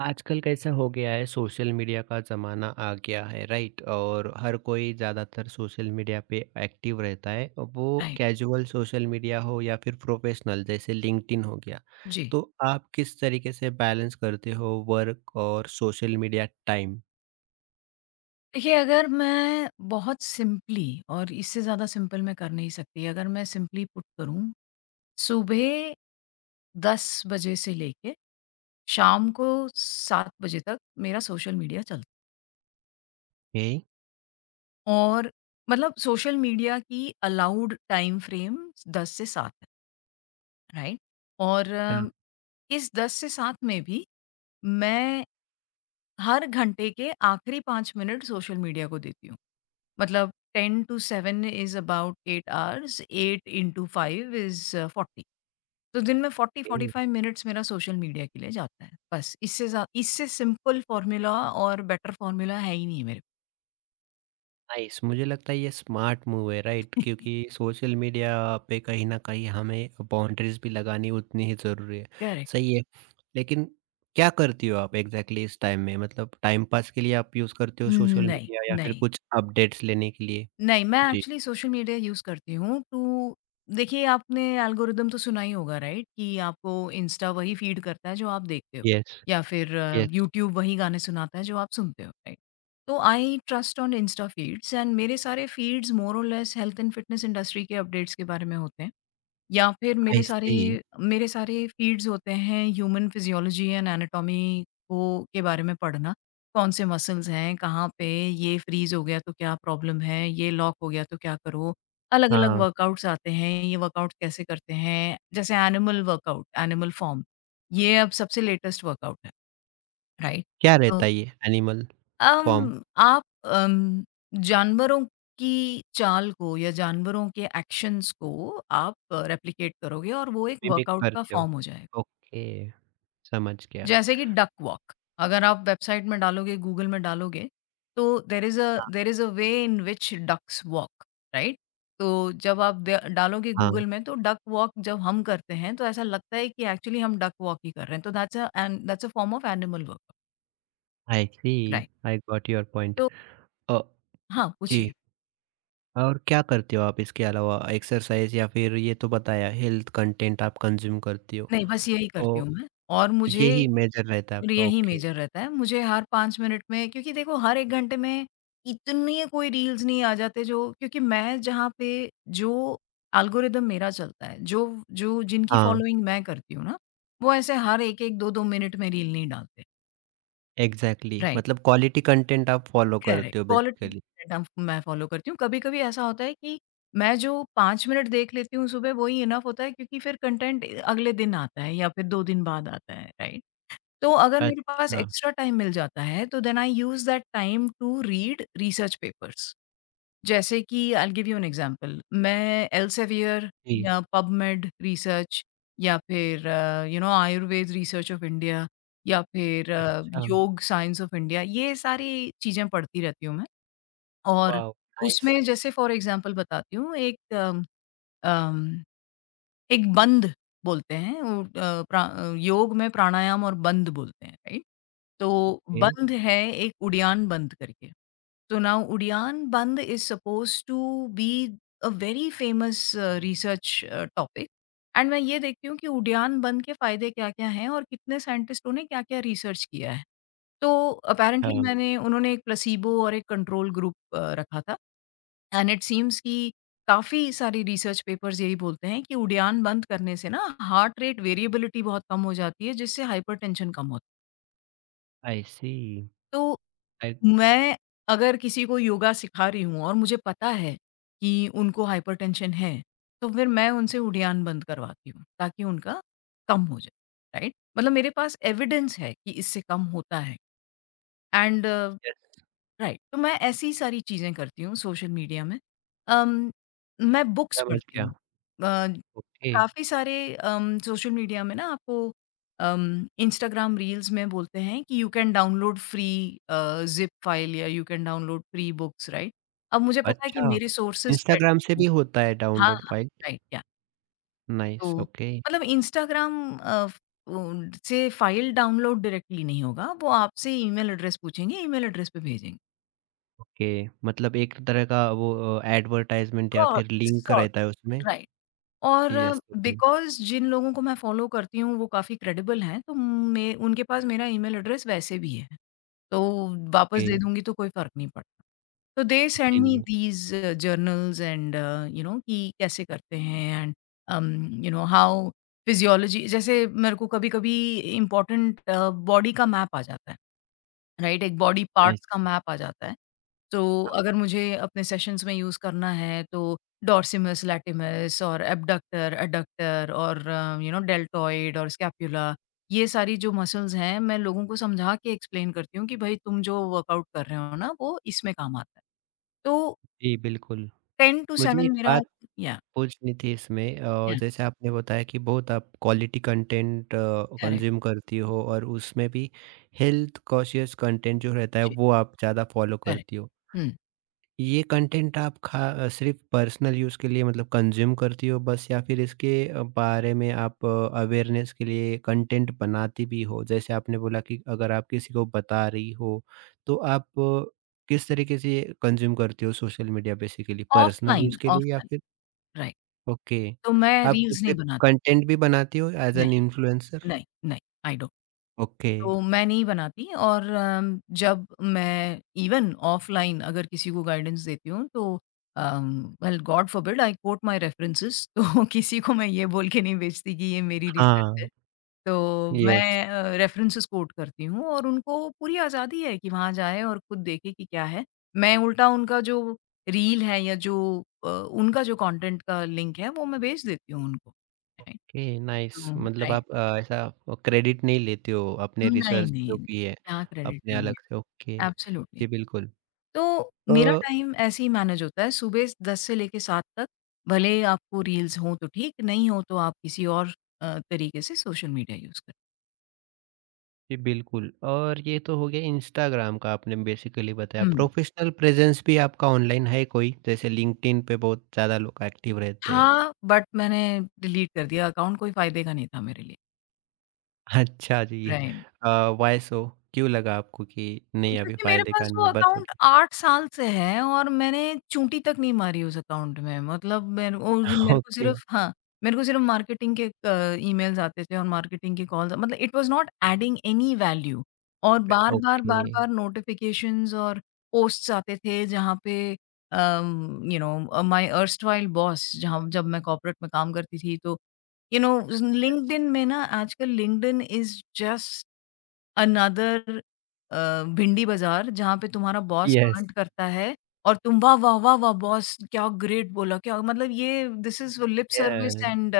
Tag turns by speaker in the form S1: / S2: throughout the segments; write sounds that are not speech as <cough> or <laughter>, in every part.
S1: आजकल कैसा हो गया है सोशल मीडिया का ज़माना आ गया है, राइट। और हर कोई ज़्यादातर सोशल मीडिया पे एक्टिव रहता है। और वो
S2: राइट,
S1: कैजुअल सोशल मीडिया हो या फिर प्रोफेशनल, जैसे लिंक्डइन हो गया,
S2: जी।
S1: तो आप किस तरीके से बैलेंस करते हो वर्क और सोशल मीडिया टाइम?
S2: देखिए, अगर मैं बहुत सिंपली और इससे ज़्यादा सिंपल मैं कर नहीं सकती, अगर मैं सिंपली पुट करूँ, सुबह 10 बजे से लेके शाम को 7 बजे तक मेरा सोशल मीडिया चल और मतलब सोशल मीडिया की अलाउड टाइम फ्रेम 10 से 7 है। राइट? और इस 10 से 7 में भी मैं हर घंटे के आखिरी 5 मिनट सोशल मीडिया को देती हूँ। मतलब 10 to 7 is about 8 hours, 8 into 5 is 40, तो दिन में
S1: ओके।
S2: 40-45 मिनट्स मेरा सोशल मीडिया के लिए जाता है। बस इससे ज़्या इससे सिंपल फ़ॉर्मूला और बेटर फ़ॉर्मूला है ही नहीं मेरे
S1: नाइस, मुझे लगता है ये स्मार्ट मूव है,
S2: <laughs>
S1: राइट, क्योंकि
S2: पास।
S1: सोशल मीडिया पे कहीं ना कहीं हमें बाउंड्रीज भी लगानी उतनी ही जरूरी है।
S2: करेक्ट।
S1: सही है। लेकिन क्या करती हो आप एग्जैक्टली इस टाइम में? मतलब टाइम पास के लिए आप यूज करते हो सोशल
S2: नहीं,
S1: मीडिया या फिर
S2: नहीं।
S1: कुछ अपडेट्स लेने के लिए?
S2: नहीं, मैं
S1: जी।
S2: एक्चुअली सोशल मीडिया यूज़ करती हूँ टू। देखिए, आपने एल्गोरिदम तो सुना ही होगा, राइट? कि आपको इंस्टा वही फ़ीड करता है जो आप देखते हो,
S1: यस।
S2: या फिर
S1: यस।
S2: यूट्यूब वही गाने सुनाता है जो आप सुनते हो, राइट? तो I trust on Insta feeds and मेरे सारे फीड्स मोर और less health and fitness industry के अपडेट्स के बारे में होते हैं। या फिर मेरे
S1: आई
S2: सारे
S1: सी।
S2: मेरे सारे फ़ीड्स होते हैं ह्यूमन फिज़ियोलॉजी एंड एनाटॉमी को के बारे में पढ़ना। कौन से मसल्स हैं, कहाँ पे ये फ्रीज़ हो गया तो क्या प्रॉब्लम है, ये लॉक हो गया तो क्या करो। अलग-अलग
S1: हाँ,
S2: वर्कआउट्स आते हैं, ये वर्कआउट कैसे करते हैं, जैसे एनिमल वर्कआउट, एनिमल फॉर्म, ये अब सबसे लेटेस्ट वर्कआउट है, राइट?
S1: क्या
S2: तो
S1: रहता है ये एनिमल फॉर्म?
S2: आप जानवरों की चाल को या जानवरों के एक्शंस को आप रेप्लिकेट करोगे और वो एक
S1: मिमिक
S2: वर्कआउट का
S1: करते हो।
S2: फॉर्म हो जाएगा।
S1: ओके, समझ गया।
S2: जैसे कि डक वॉक, अगर आप वेबसाइट में डालोगे, गूगल में डालोगे, तो there is a way in which ducks walk, right? तो जब आप द डालोगे
S1: हाँ।
S2: गूगल में तो डक वॉक जब हम करते हैं, तो ऐसा लगता है कि एक्चुअली हम डक वॉक ही कर रहे हैं। तो that's a form of animal workout.
S1: I see.
S2: Right.
S1: I got your point.
S2: तो हाँ,
S1: जी,
S2: पूछिए।
S1: और क्या करते हो आप इसके अलावा? एक्सरसाइज़, या फिर ये तो बताया हेल्थ कंटेंट आप कंज़्यूम करती हो।
S2: नहीं, बस यही करती
S1: तो
S2: हूँ मैं। और मुझे
S1: यही मेजर रहता है
S2: और
S1: आपका,
S2: यही
S1: ओके।
S2: मेजर रहता है। मुझे हर 5 मिनट में, क्योंकि देखो हर 1 घंटे में इतने कोई रील्स नहीं आ जाते, जो क्योंकि मैं जहाँ पे जो एल्गोरिदम मेरा चलता है, जो जो जिनकी
S1: हाँ,
S2: फ़ॉलोइंग मैं करती हूँ ना, वो ऐसे हर 1-1, 2-2 मिनट में रील नहीं डालते।
S1: एग्ज़ैक्टली,
S2: राइट,
S1: मतलब क्वालिटी कंटेंट आप फ़ॉलो
S2: करेक्ट।
S1: करते हो
S2: क्वालिटी
S1: बेसिकली।
S2: कंटेंट मैं फ़ॉलो करती हूँ। कभी-कभी ऐसा होता है कि मैं जो 5 मिनट देख लेती हूँ सुबह, वही इनफ होता है, क्योंकि फिर कंटेंट अगले दिन आता है या फिर 2 दिन बाद आता है, राइट? तो अगर मेरे पास
S1: अच्छा।
S2: एक्स्ट्रा टाइम मिल जाता है, तो then I use that time to read research papers. जैसे कि I will give you an example, मैं एल्सेवियर
S1: जी।
S2: या पबमेड रिसर्च या फिर आयुर्वेद रिसर्च ऑफ इंडिया या फिर
S1: अच्छा,
S2: योग साइंस ऑफ इंडिया, ये सारी चीज़ें पढ़ती रहती हूँ मैं। और
S1: वाओ!
S2: उसमें
S1: नाइस।
S2: जैसे फॉर एग्जांपल बताती हूँ, एक अम अम एक बंद बोलते हैं, वो योग में प्राणायाम और बंद बोलते हैं, राइट? तो
S1: ओके।
S2: बंद है एक उड़ियान बंद करके। तो now Uddiyana bandha is supposed to be a very famous research topic, and मैं ये देखती हूँ कि उड़ियान बंद के फ़ायदे क्या-क्या हैं और कितने साइंटिस्टों ने क्या-क्या रिसर्च किया है। तो अपैरेंटली
S1: हाँ,
S2: मैंने उन्होंने एक प्लेसिबो और एक कंट्रोल ग्रुप रखा था। एंड इट सीम्स कि काफ़ी सारी रिसर्च पेपर्स यही बोलते हैं कि उड़ान बंद करने से ना हार्ट रेट वेरिएबिलिटी बहुत कम हो जाती है, जिससे हाइपरटेंशन कम होता है।
S1: आई सी।
S2: तो
S1: आई
S2: मैं, अगर किसी को योगा सिखा रही हूँ और मुझे पता है कि उनको हाइपरटेंशन है, तो फिर मैं उनसे उड़ान बंद करवाती हूँ ताकि उनका कम हो जाए, राइट? मतलब मेरे पास एविडेंस है कि इससे कम होता है एंड
S1: यस,
S2: राइट। तो मैं ऐसी सारी चीज़ें करती हूँ सोशल मीडिया में। अम, मैं बुक्स
S1: समझ
S2: पढ़ती
S1: गया।
S2: हूँ। अ,
S1: ओके,
S2: काफ़ी सारे सोशल मीडिया में ना आपको इंस्टाग्राम रील्स में बोलते हैं कि you can download free zip file या you can download free books, right? अब मुझे पता है कि
S1: अच्छा।
S2: मेरे सोर्सेज
S1: इंस्टाग्राम से
S2: क्रेडिबल हैं।
S1: भी होता है
S2: हाँ
S1: डाउनलोड
S2: हाँ,
S1: फाइल।
S2: राइट क्या।
S1: नाइस,
S2: तो
S1: ओके।
S2: मतलब इंस्टाग्राम से फाइल डाउनलोड डायरेक्टली नहीं होगा। वो आपसे ईमेल एड्रेस पूछेंगे, ईमेल एड्रेस पे भेजेंगे।
S1: ओके, मतलब एक तरह का वो एडवर्टाइज़मेंट या
S2: कॉर्ड
S1: फिर लिंक
S2: सॉर्ट,
S1: रहता है उसमें?
S2: राइट। और
S1: यस, ओके।
S2: बिकॉज़ जिन लोगों को मैं फ़ॉलो करती हूँ वो काफ़ी क्रेडिबल हैं, तो मैं उनके पास मेरा ईमेल एड्रेस वैसे भी है, तो वापस दे दूँगी तो कोई फ़र्क नहीं पड़ता। तो दे
S1: ओके,
S2: सेंड मी
S1: जी।
S2: These journals, and you know कि कैसे करते हैं, and um, you know how physiology, जैसे मेरे को कभी-कभी इम्पोर्टेंट बॉडी का मैप आ जाता है। राइट? एक बॉडी
S1: नाइस।
S2: पार्ट्स का मैप आ जाता है। तो
S1: हाँ,
S2: अगर मुझे अपने सेशंस में यूज़ करना है, तो डॉर्सिमस, लैटिमस और एब्डक्टर, एडक्टर और डेल्टॉइड और स्कैपुला, ये सारी जो मसल्स हैं, मैं लोगों को समझा के एक्सप्लेन करती हूँ कि भई तुम जो वर्कआउट कर रहे हो ना, वो इसमें काम आता है। तो
S1: जी, बिल्कुल।
S2: 10 टू
S1: मुझे
S2: 7
S1: एक
S2: मेरा
S1: बात
S2: या
S1: पूछनी थी इसमें।
S2: या
S1: जैसे आपने बताया कि बहुत आप क्वालिटी कंटेंट
S2: करेक्ट।
S1: कंज़्यूम करती हो, और उसमें भी हेल्थ कॉशियस कंटेंट जो रहता है,
S2: जी,
S1: वो आप ज़्यादा फ़ॉलो
S2: करेक्ट।
S1: करती हो।
S2: हुँ,
S1: ये कंटेंट आप खा सिर्फ़ पर्सनल यूज़ के लिए मतलब कंज़्यूम करती हो बस, या फिर इसके बारे में आप अवेयरनेस के लिए कंटेंट बनाती भी हो? जैसे आपने बोला कि अगर आप किसी को बता रही हो, तो आप किस तरीके से कंज़्यूम करती हो social media basically? Personal
S2: offline
S1: use के लिए या
S2: ऑफ़लाइन,
S1: फिर
S2: राइट।
S1: ओके,
S2: तो मैं
S1: आप खुद
S2: रील्स नहीं
S1: से
S2: बनाती।
S1: कंटेंट भी बनाती हो एज़
S2: नहीं,
S1: एन इन्फ्लुएंसर?
S2: नहीं, नहीं, आई डोंट।
S1: ओके,
S2: तो मैं नहीं बनाती। और जब मैं इवन ऑफ़लाइन अगर किसी को गाइडेंस देती हूँ, तो well God forbid I quote my references. <laughs> तो किसी को मैं ये बोल के नहीं बेचती कि ये मेरी रिसर्च है।
S1: हाँ,
S2: तो
S1: यस।
S2: मैं रेफरेंसेस कोट करती हूँ और उनको पूरी आज़ादी है कि वहाँ जाएँ और खुद देखें कि क्या है। मैं उल्टा उनका जो रील है या जो उनका जो कंटेंट का लिंक है, वो मैं भेज देती हूँ उनको। Right,
S1: okay, nice.
S2: तो
S1: मतलब
S2: राइट।
S1: आप ऐसा क्रेडिट नहीं लेते हो अपने
S2: नहीं,
S1: रिसर्च जो
S2: नहीं,
S1: की है
S2: क्या क्रेडिट
S1: अपने
S2: लेंगे।
S1: अलग से, ओके।
S2: एब्सोल्युटली।
S1: जी, बिल्कुल।
S2: तो
S1: अ,
S2: मेरा टाइम ऐसे ही मैनेज होता है सुबह 10 से लेके 7 तक, भले आपको रील्स हो तो ठीक, नहीं हो तो आप किसी और तरीके से सोशल मीडिया यूज़ करें।
S1: जी, बिल्कुल। और ये तो हो गया इंस्टाग्राम का आपने बेसिकली बताया।
S2: हुँ,
S1: प्रोफेशनल प्रेजेंस भी आपका ऑनलाइन है कोई? जैसे लिंक्डइन पे बहुत ज़्यादा लोग एक्टिव रहते
S2: था।
S1: हैं।
S2: बट मैंने डिलीट कर दिया अकाउंट, कोई फ़ायदे का नहीं था मेरे लिए।
S1: <laughs> अच्छा जी।
S2: राइट।
S1: वाई सो, क्यों लगा आपको कि नहीं अभी
S2: क्योंकि मेरे
S1: फायदे का
S2: पास
S1: नहीं
S2: वो
S1: है, बस हो
S2: अकाउंट
S1: गया?
S2: 8 साल से है और मैंने चूंटी तक नहीं मारी उस अकाउंट में। मतलब मेरे ओ
S1: <laughs>
S2: मेरे को
S1: ओके।
S2: सिर्फ़ हाँ, मेरे को सिर्फ़ मार्केटिंग के क ईमेल्स आते थे और मार्केटिंग के कॉल्स, मतलब it was not adding any value, और बार-बार,
S1: ओके।
S2: बार-बार नोटिफ़िकेशंस और पोस्ट्स आते थे, जहाँ पे um, you know my erstwhile boss, जहाँ जब मैं कॉर्पोरेट में काम करती थी, तो यू नो लिंक्डइन में ना, आजकल लिंक्डइन इज़ जस्ट अनदर भिंडी बाज़ार जहाँ पे तुम्हारा बॉस
S1: यस।
S2: कांट करता है और तुम वाह, वाह, वाह, वाह बॉस क्या ग्रेट बोला, क्या। मतलब ये this is lip service
S1: yes.
S2: And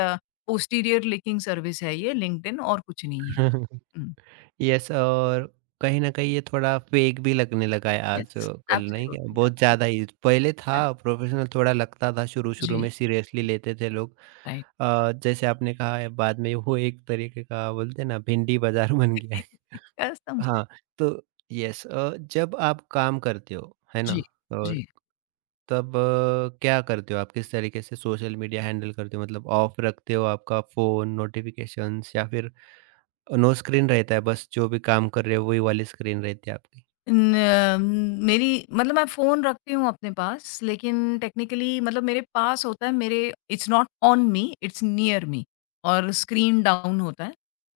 S2: posterior licking service है ये लिंक्डइन, और कुछ नहीं है।
S1: <laughs>
S2: हुँ,
S1: यस, और कहीं न कहीं ये थोड़ा फेक भी लगने लगा है
S2: येस,
S1: आजकल, नहीं क्या?
S2: एब्सोल्युटली,
S1: बहुत ज़्यादा
S2: एब्सोल्युटली,
S1: ही पहले था
S2: करेक्ट।
S1: प्रोफेशनल, थोड़ा लगता था शुरू-शुरू
S2: जी,
S1: में सीरियसली
S2: जी,
S1: लेते थे लोग।
S2: राइट।
S1: जैसे आपने कहा है बाद में वो एक तरीके का बोलते हैं ना, भिंडी बाज़ार <laughs> बन गया है।
S2: <laughs>
S1: <laughs>
S2: कसम से।
S1: हाँ, तो यस। जब आप काम करते हो, है ना?
S2: जी,
S1: अ,
S2: जी।
S1: तब क्या करते हो आप? किस तरीके से सोशल मीडिया हैंडल करते हो? मतलब ऑफ रखते हो आपका फ़ोन, नोटिफ़िकेशंस, या फिर नो स्क्रीन रहता है, बस जो भी काम कर रहे हो वही वाली स्क्रीन रहती है आपकी?
S2: न मेरी, मतलब मैं फ़ोन रखती हूँ अपने पास, लेकिन टेक्निकली, मतलब मेरे पास होता है मेरे it's not on me, it's near me, और स्क्रीन डाउन होता है।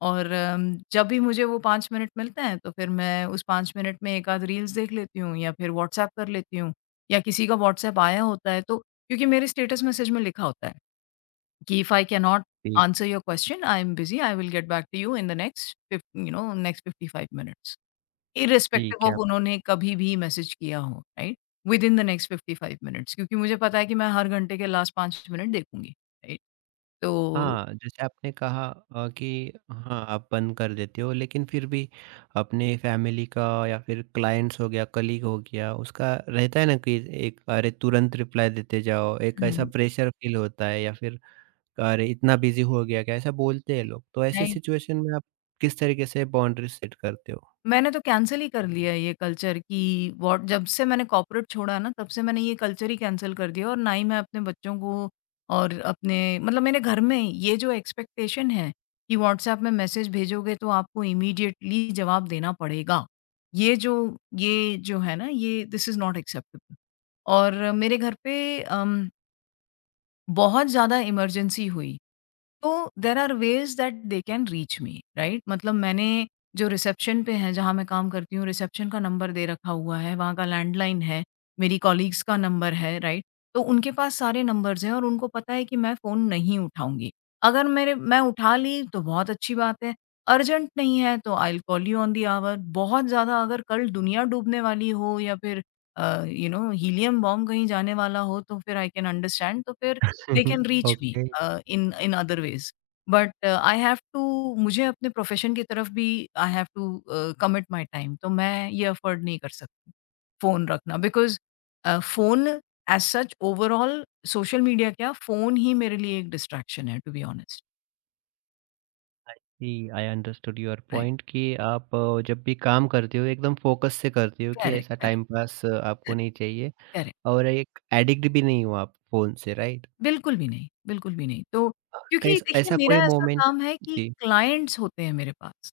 S2: और जब भी मुझे वो 5 मिनट मिलते हैं, तो फिर मैं उस 5 मिनट में एक आध रील्स देख लेती हूँ या फिर व्हाट्सएप कर लेती हूँ, या किसी का व्हाट्सएप आया होता है, तो क्योंकि मेरे स्टेटस मैसेज में लिखा होता है कि इफ आई कैन नॉट
S1: ठीक
S2: answer your question I am busy I will get back to you in the next fifty you know next 55 minutes. Irrespective
S1: ठीक
S2: ऑफ
S1: है।
S2: उन्होंने कभी भी मैसेज किया हो, right? Within the next 55 minutes, क्योंकि मुझे पता है कि मैं हर घंटे के लास्ट 5 मिनट देखूँगी, राइट? तो
S1: हाँ, जैसे आपने कहा कि हाँ, आप बंद कर देते हो, लेकिन फिर भी अपने फैमिली का या फिर क्लाइंट्स हो गया, कलीग हो गया, उसका रहता है ना कि एक अरे तुरंत रिप्लाई देते जाओ, एक ऐसा
S2: हुँ,
S1: प्रेशर फील होता है, या फिर अरे इतना बिज़ी हो गया क्या? ऐसा बोलते हैं लोग। तो ऐसे
S2: राइट।
S1: सिचुएशन में आप किस तरीके से बाउंड्रीज़ सेट करते हो?
S2: मैंने तो कैंसल ही कर लिया ये कल्चर कि व्हाट जब से मैंने कॉर्पोरेट छोड़ा ना तब से मैंने ये कल्चर ही कैंसल कर दिया, और ना ही मैं अपने बच्चों को, और अपने, मतलब मेरे घर में ये जो एक्सपेक्टेशन है कि व्हाट्सएप में मैसेज भेजोगे तो आपको इमीडिएटली जवाब देना पड़ेगा। ये जो ये जो है ना, ये दिस इज़ नॉट एक्सेप्टेबल। और मेरे घर पे बहुत ज़्यादा इमरजेंसी हुई। तो there are ways that they can reach me, right? मतलब मैंने जो रिसेप्शन पे है जहाँ मैं काम करती हूँ, रिसेप्शन का नंबर दे रखा हुआ है, वहाँ का लैंडलाइन है, मेरी कॉलीग्स का नंबर है, राइट? तो उनके पास सारे नंबर्स हैं और उनको पता है कि मैं फ़ोन नहीं उठाऊँगी। अगर मेरे मैं उठा ली तो बहुत अच्छी बात है, अर्जेंट नहीं है तो I will call you on the hour. बहुत ज़्यादा अगर कल दुनिया डूबने वाली हो या फिर हीलियम बॉम्ब कहीं जाने वाला हो तो फिर आई कैन अंडरस्टैंड, तो फिर they
S1: <laughs>
S2: can reach me
S1: okay.
S2: In in other ways. But I have to, मुझे अपने प्रोफ़ेशन की तरफ भी I have to commit my time. तो मैं ये अफ़ोर्ड नहीं कर सकती, फ़ोन रखना, because phone as such overall, social media क्या फ़ोन ही मेरे लिए एक डिस्ट्रैक्शन है टू बी ऑनेस्ट।
S1: जी, I understood your
S2: right.
S1: Point कि आप जब भी काम करते हो एकदम फोकस से करते हो, कि
S2: करेक्ट,
S1: ऐसा
S2: करेक्ट,
S1: टाइम पास आपको
S2: करेक्ट,
S1: नहीं चाहिए,
S2: करेक्ट।
S1: और एक एडिक्ट भी नहीं हो आप फ़ोन से, राइट?
S2: बिल्कुल भी नहीं, बिल्कुल भी नहीं। तो क्योंकि
S1: कैस
S2: देखिए
S1: ऐसा
S2: मेरा
S1: कोई
S2: ऐसा
S1: मोमेंट
S2: काम है कि
S1: जी,
S2: क्लाइंट्स होते हैं मेरे पास।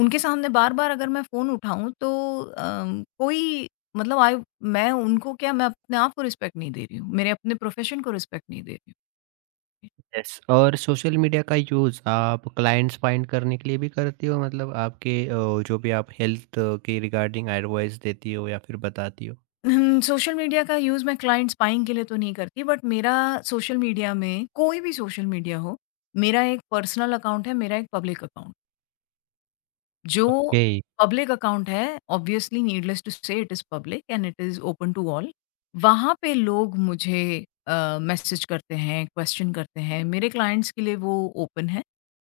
S2: उनके सामने बार-बार अगर मैं फ़ोन उठाऊँ तो कोई मतलब आई मैं उनको, क्या मैं अपने आप को रिस्पेक्ट नहीं दे रही हूँ, मेरे अपने प्रोफ़ेशन को रिस्पेक्ट नहीं दे रही हूँ।
S1: यस। और सोशल मीडिया का यूज़ आप क्लाइंट्स फाइंड करने के लिए भी करते हो, मतलब आपके जो भी आप हेल्थ के रिगार्डिंग एडवाइस देती हो या फिर बताती हो?
S2: हुँ, सोशल मीडिया का यूज़ मैं क्लाइंट स्पाइंग के लिए तो नहीं करती, बट मेरा सोशल मीडिया, में कोई भी सोशल मीडिया हो, मेरा एक पर्सनल अकाउंट है, मेरा एक पब्लिक अकाउंट। जो
S1: ओके,
S2: पब्लिक अकाउंट है, obviously needless to say it is public and it is open to all. वहाँ पे लोग मुझे मैसेज करते हैं, क्वेश्चन करते हैं। मेरे क्लाइंट्स के लिए वो ओपन है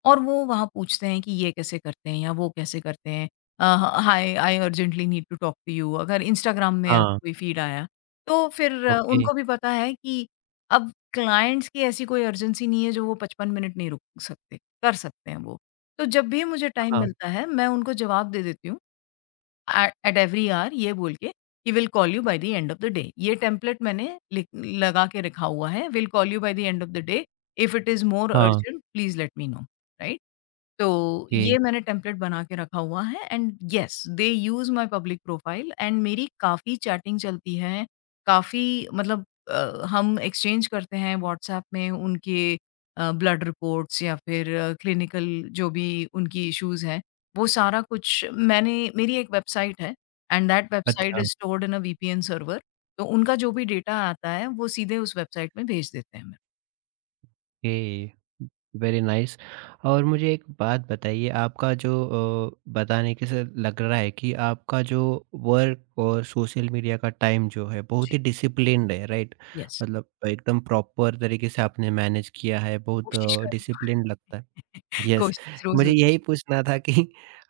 S2: और वो वहाँ पूछते हैं कि ये कैसे करते हैं या वो कैसे करते हैं। Uh, hi, I urgently need to talk to you, अगर इंस्टाग्राम में
S1: हाँ।
S2: कोई फीड आया। तो फिर
S1: ओके,
S2: उनको भी पता है कि अब क्लाइंट्स की ऐसी कोई अर्जेंसी नहीं है जो वो 55 मिनट नहीं रुक सकते, कर सकते हैं वो। तो जब भी मुझे टाइम
S1: हाँ,
S2: मिलता है, मैं उनको जवाब दे देती हूँ एट एट एवरी हॉर, ये बोल के कि will call you by the end of the day. ये टेम्पलेट मैंने लिख, लगा के रखा हुआ है, will call you by the end of the day, if it is more
S1: हाँ।
S2: Urgent please let me know, right? तो
S1: ओके,
S2: ये मैंने टेम्पलेट बना के रखा हुआ है and yes they use my public profile and मेरी काफ़ी चैटिंग चलती है, काफ़ी मतलब हम एक्सचेंज करते हैं व्हाट्सएप में उनके ब्लड रिपोर्ट्स या फिर क्लिनिकल, जो भी उनकी इश्यूज़ हैं, वो सारा कुछ, मैंने मेरी एक वेबसाइट है एंड दैट वेबसाइट
S1: अच्छा।
S2: Is stored in a VPN server. तो उनका जो भी डेटा आता है, वो सीधे उस वेबसाइट में भेज देते हैं हमें।
S1: Okay, very nice. और मुझे एक बात बताइए, आपका जो बताने के से लग रहा है कि आपका जो वर्क और सोशल मीडिया का टाइम जो है बहुत
S2: जी,
S1: ही डिसिप्लिन्ड है, राइट,
S2: येस,
S1: मतलब एकदम प्रॉपर तरीके से आपने मैनेज किया है, बहुत
S2: कोशिश कर रही
S1: डिसिप्लिन्ड लगता है।
S2: हूँ। <laughs>
S1: यस,
S2: कोशिश रोज़
S1: मुझे
S2: होती।
S1: यही पूछना था कि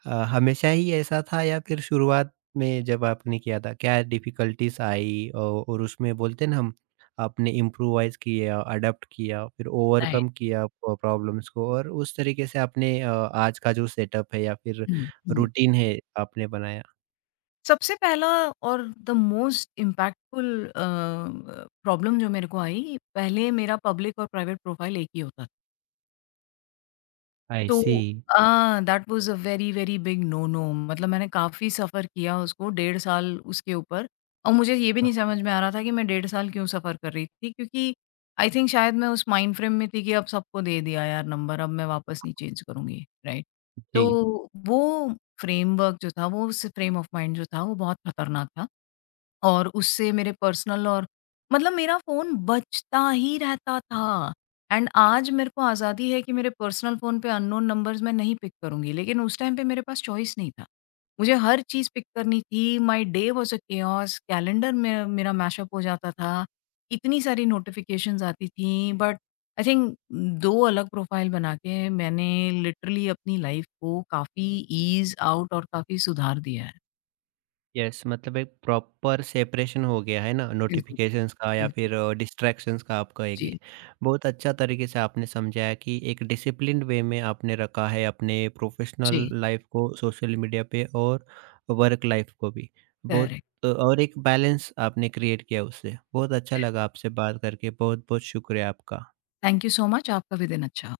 S1: हमेशा ही ऐसा था या फिर शुरुआत में जब आपने किया था, क्या डिफ़िकल्टीज़ आई औ और उसमें बोलते हैं ना हम, आपने इम्प्रोवाइज़ किया, अडॉप्ट किया, फिर
S2: राइट।
S1: ओवरकम किया प प्रॉब्लम्स को, और उस तरीके से आपने आज का जो सेटअप है या फिर
S2: हुँ, हुँ।
S1: रूटीन है, आपने बनाया?
S2: सबसे पहला और द मोस्ट इम्पैक्टफुल प्रॉब्लम जो मेरे को आई, पहले मेरा पब्लिक और प्राइवेट प्रोफाइल एक ही होता था।
S1: आई
S2: तो
S1: see.
S2: That was a very, very big no no, मतलब मैंने काफ़ी सफ़र किया उसको, डेढ़ साल उसके ऊपर। और मुझे ये भी नहीं
S1: हाँ।
S2: समझ में आ रहा था कि मैं डेढ़ साल क्यों सफ़र कर रही थी क्योंकि आई थिंक शायद मैं उस माइंड फ्रेम में थी कि अब सबको दे दिया यार नंबर, अब मैं वापस नहीं चेंज करूँगी, राइट?
S1: जी।
S2: तो वो फ्रेमवर्क जो था, वो उस फ्रेम ऑफ माइंड जो था, वो बहुत खतरनाक था। और उससे मेरे पर्सनल और, मतलब मेरा फ़ोन बजता ही रहता था। एंड आज मेरे को आज़ादी है कि मेरे पर्सनल फ़ोन पे अननोन नंबर्स मैं नहीं पिक करूँगी, लेकिन उस टाइम पे मेरे पास चॉइस नहीं था। मुझे हर चीज़ पिक करनी थी, my day was a chaos, calendar में मेरा मैशअप हो जाता था, इतनी सारी नोटिफ़िकेशंस आती थी, बट आई थिंक 2 अलग प्रोफ़ाइल बना के मैंने लिटरली अपनी लाइफ़ को काफ़ी ईज़ आउट और काफ़ी सुधार दिया है।
S1: यस, मतलब एक प्रॉपर सेपरेशन हो गया है ना
S2: बिल्कुल,
S1: नोटिफिकेशंस का, या
S2: बिल्कुल।
S1: फिर डिस्ट्रैक्शंस का आप कहेंगे?
S2: जी।
S1: बहुत अच्छा तरीके से आपने समझाया कि एक डिसिप्लिन्ड वे में आपने रखा है अपने प्रोफेशनल
S2: जी,
S1: लाइफ को सोशल मीडिया पे और वर्क लाइफ को भी बहुत।
S2: करेक्ट।
S1: और एक बैलेंस आपने क्रिएट किया उससे। बहुत अच्छा लगा आपसे बात करके, बहुत बहुत शुक्रिया आपका।
S2: Thank you so much. आपका भी दिन अच्छा हो।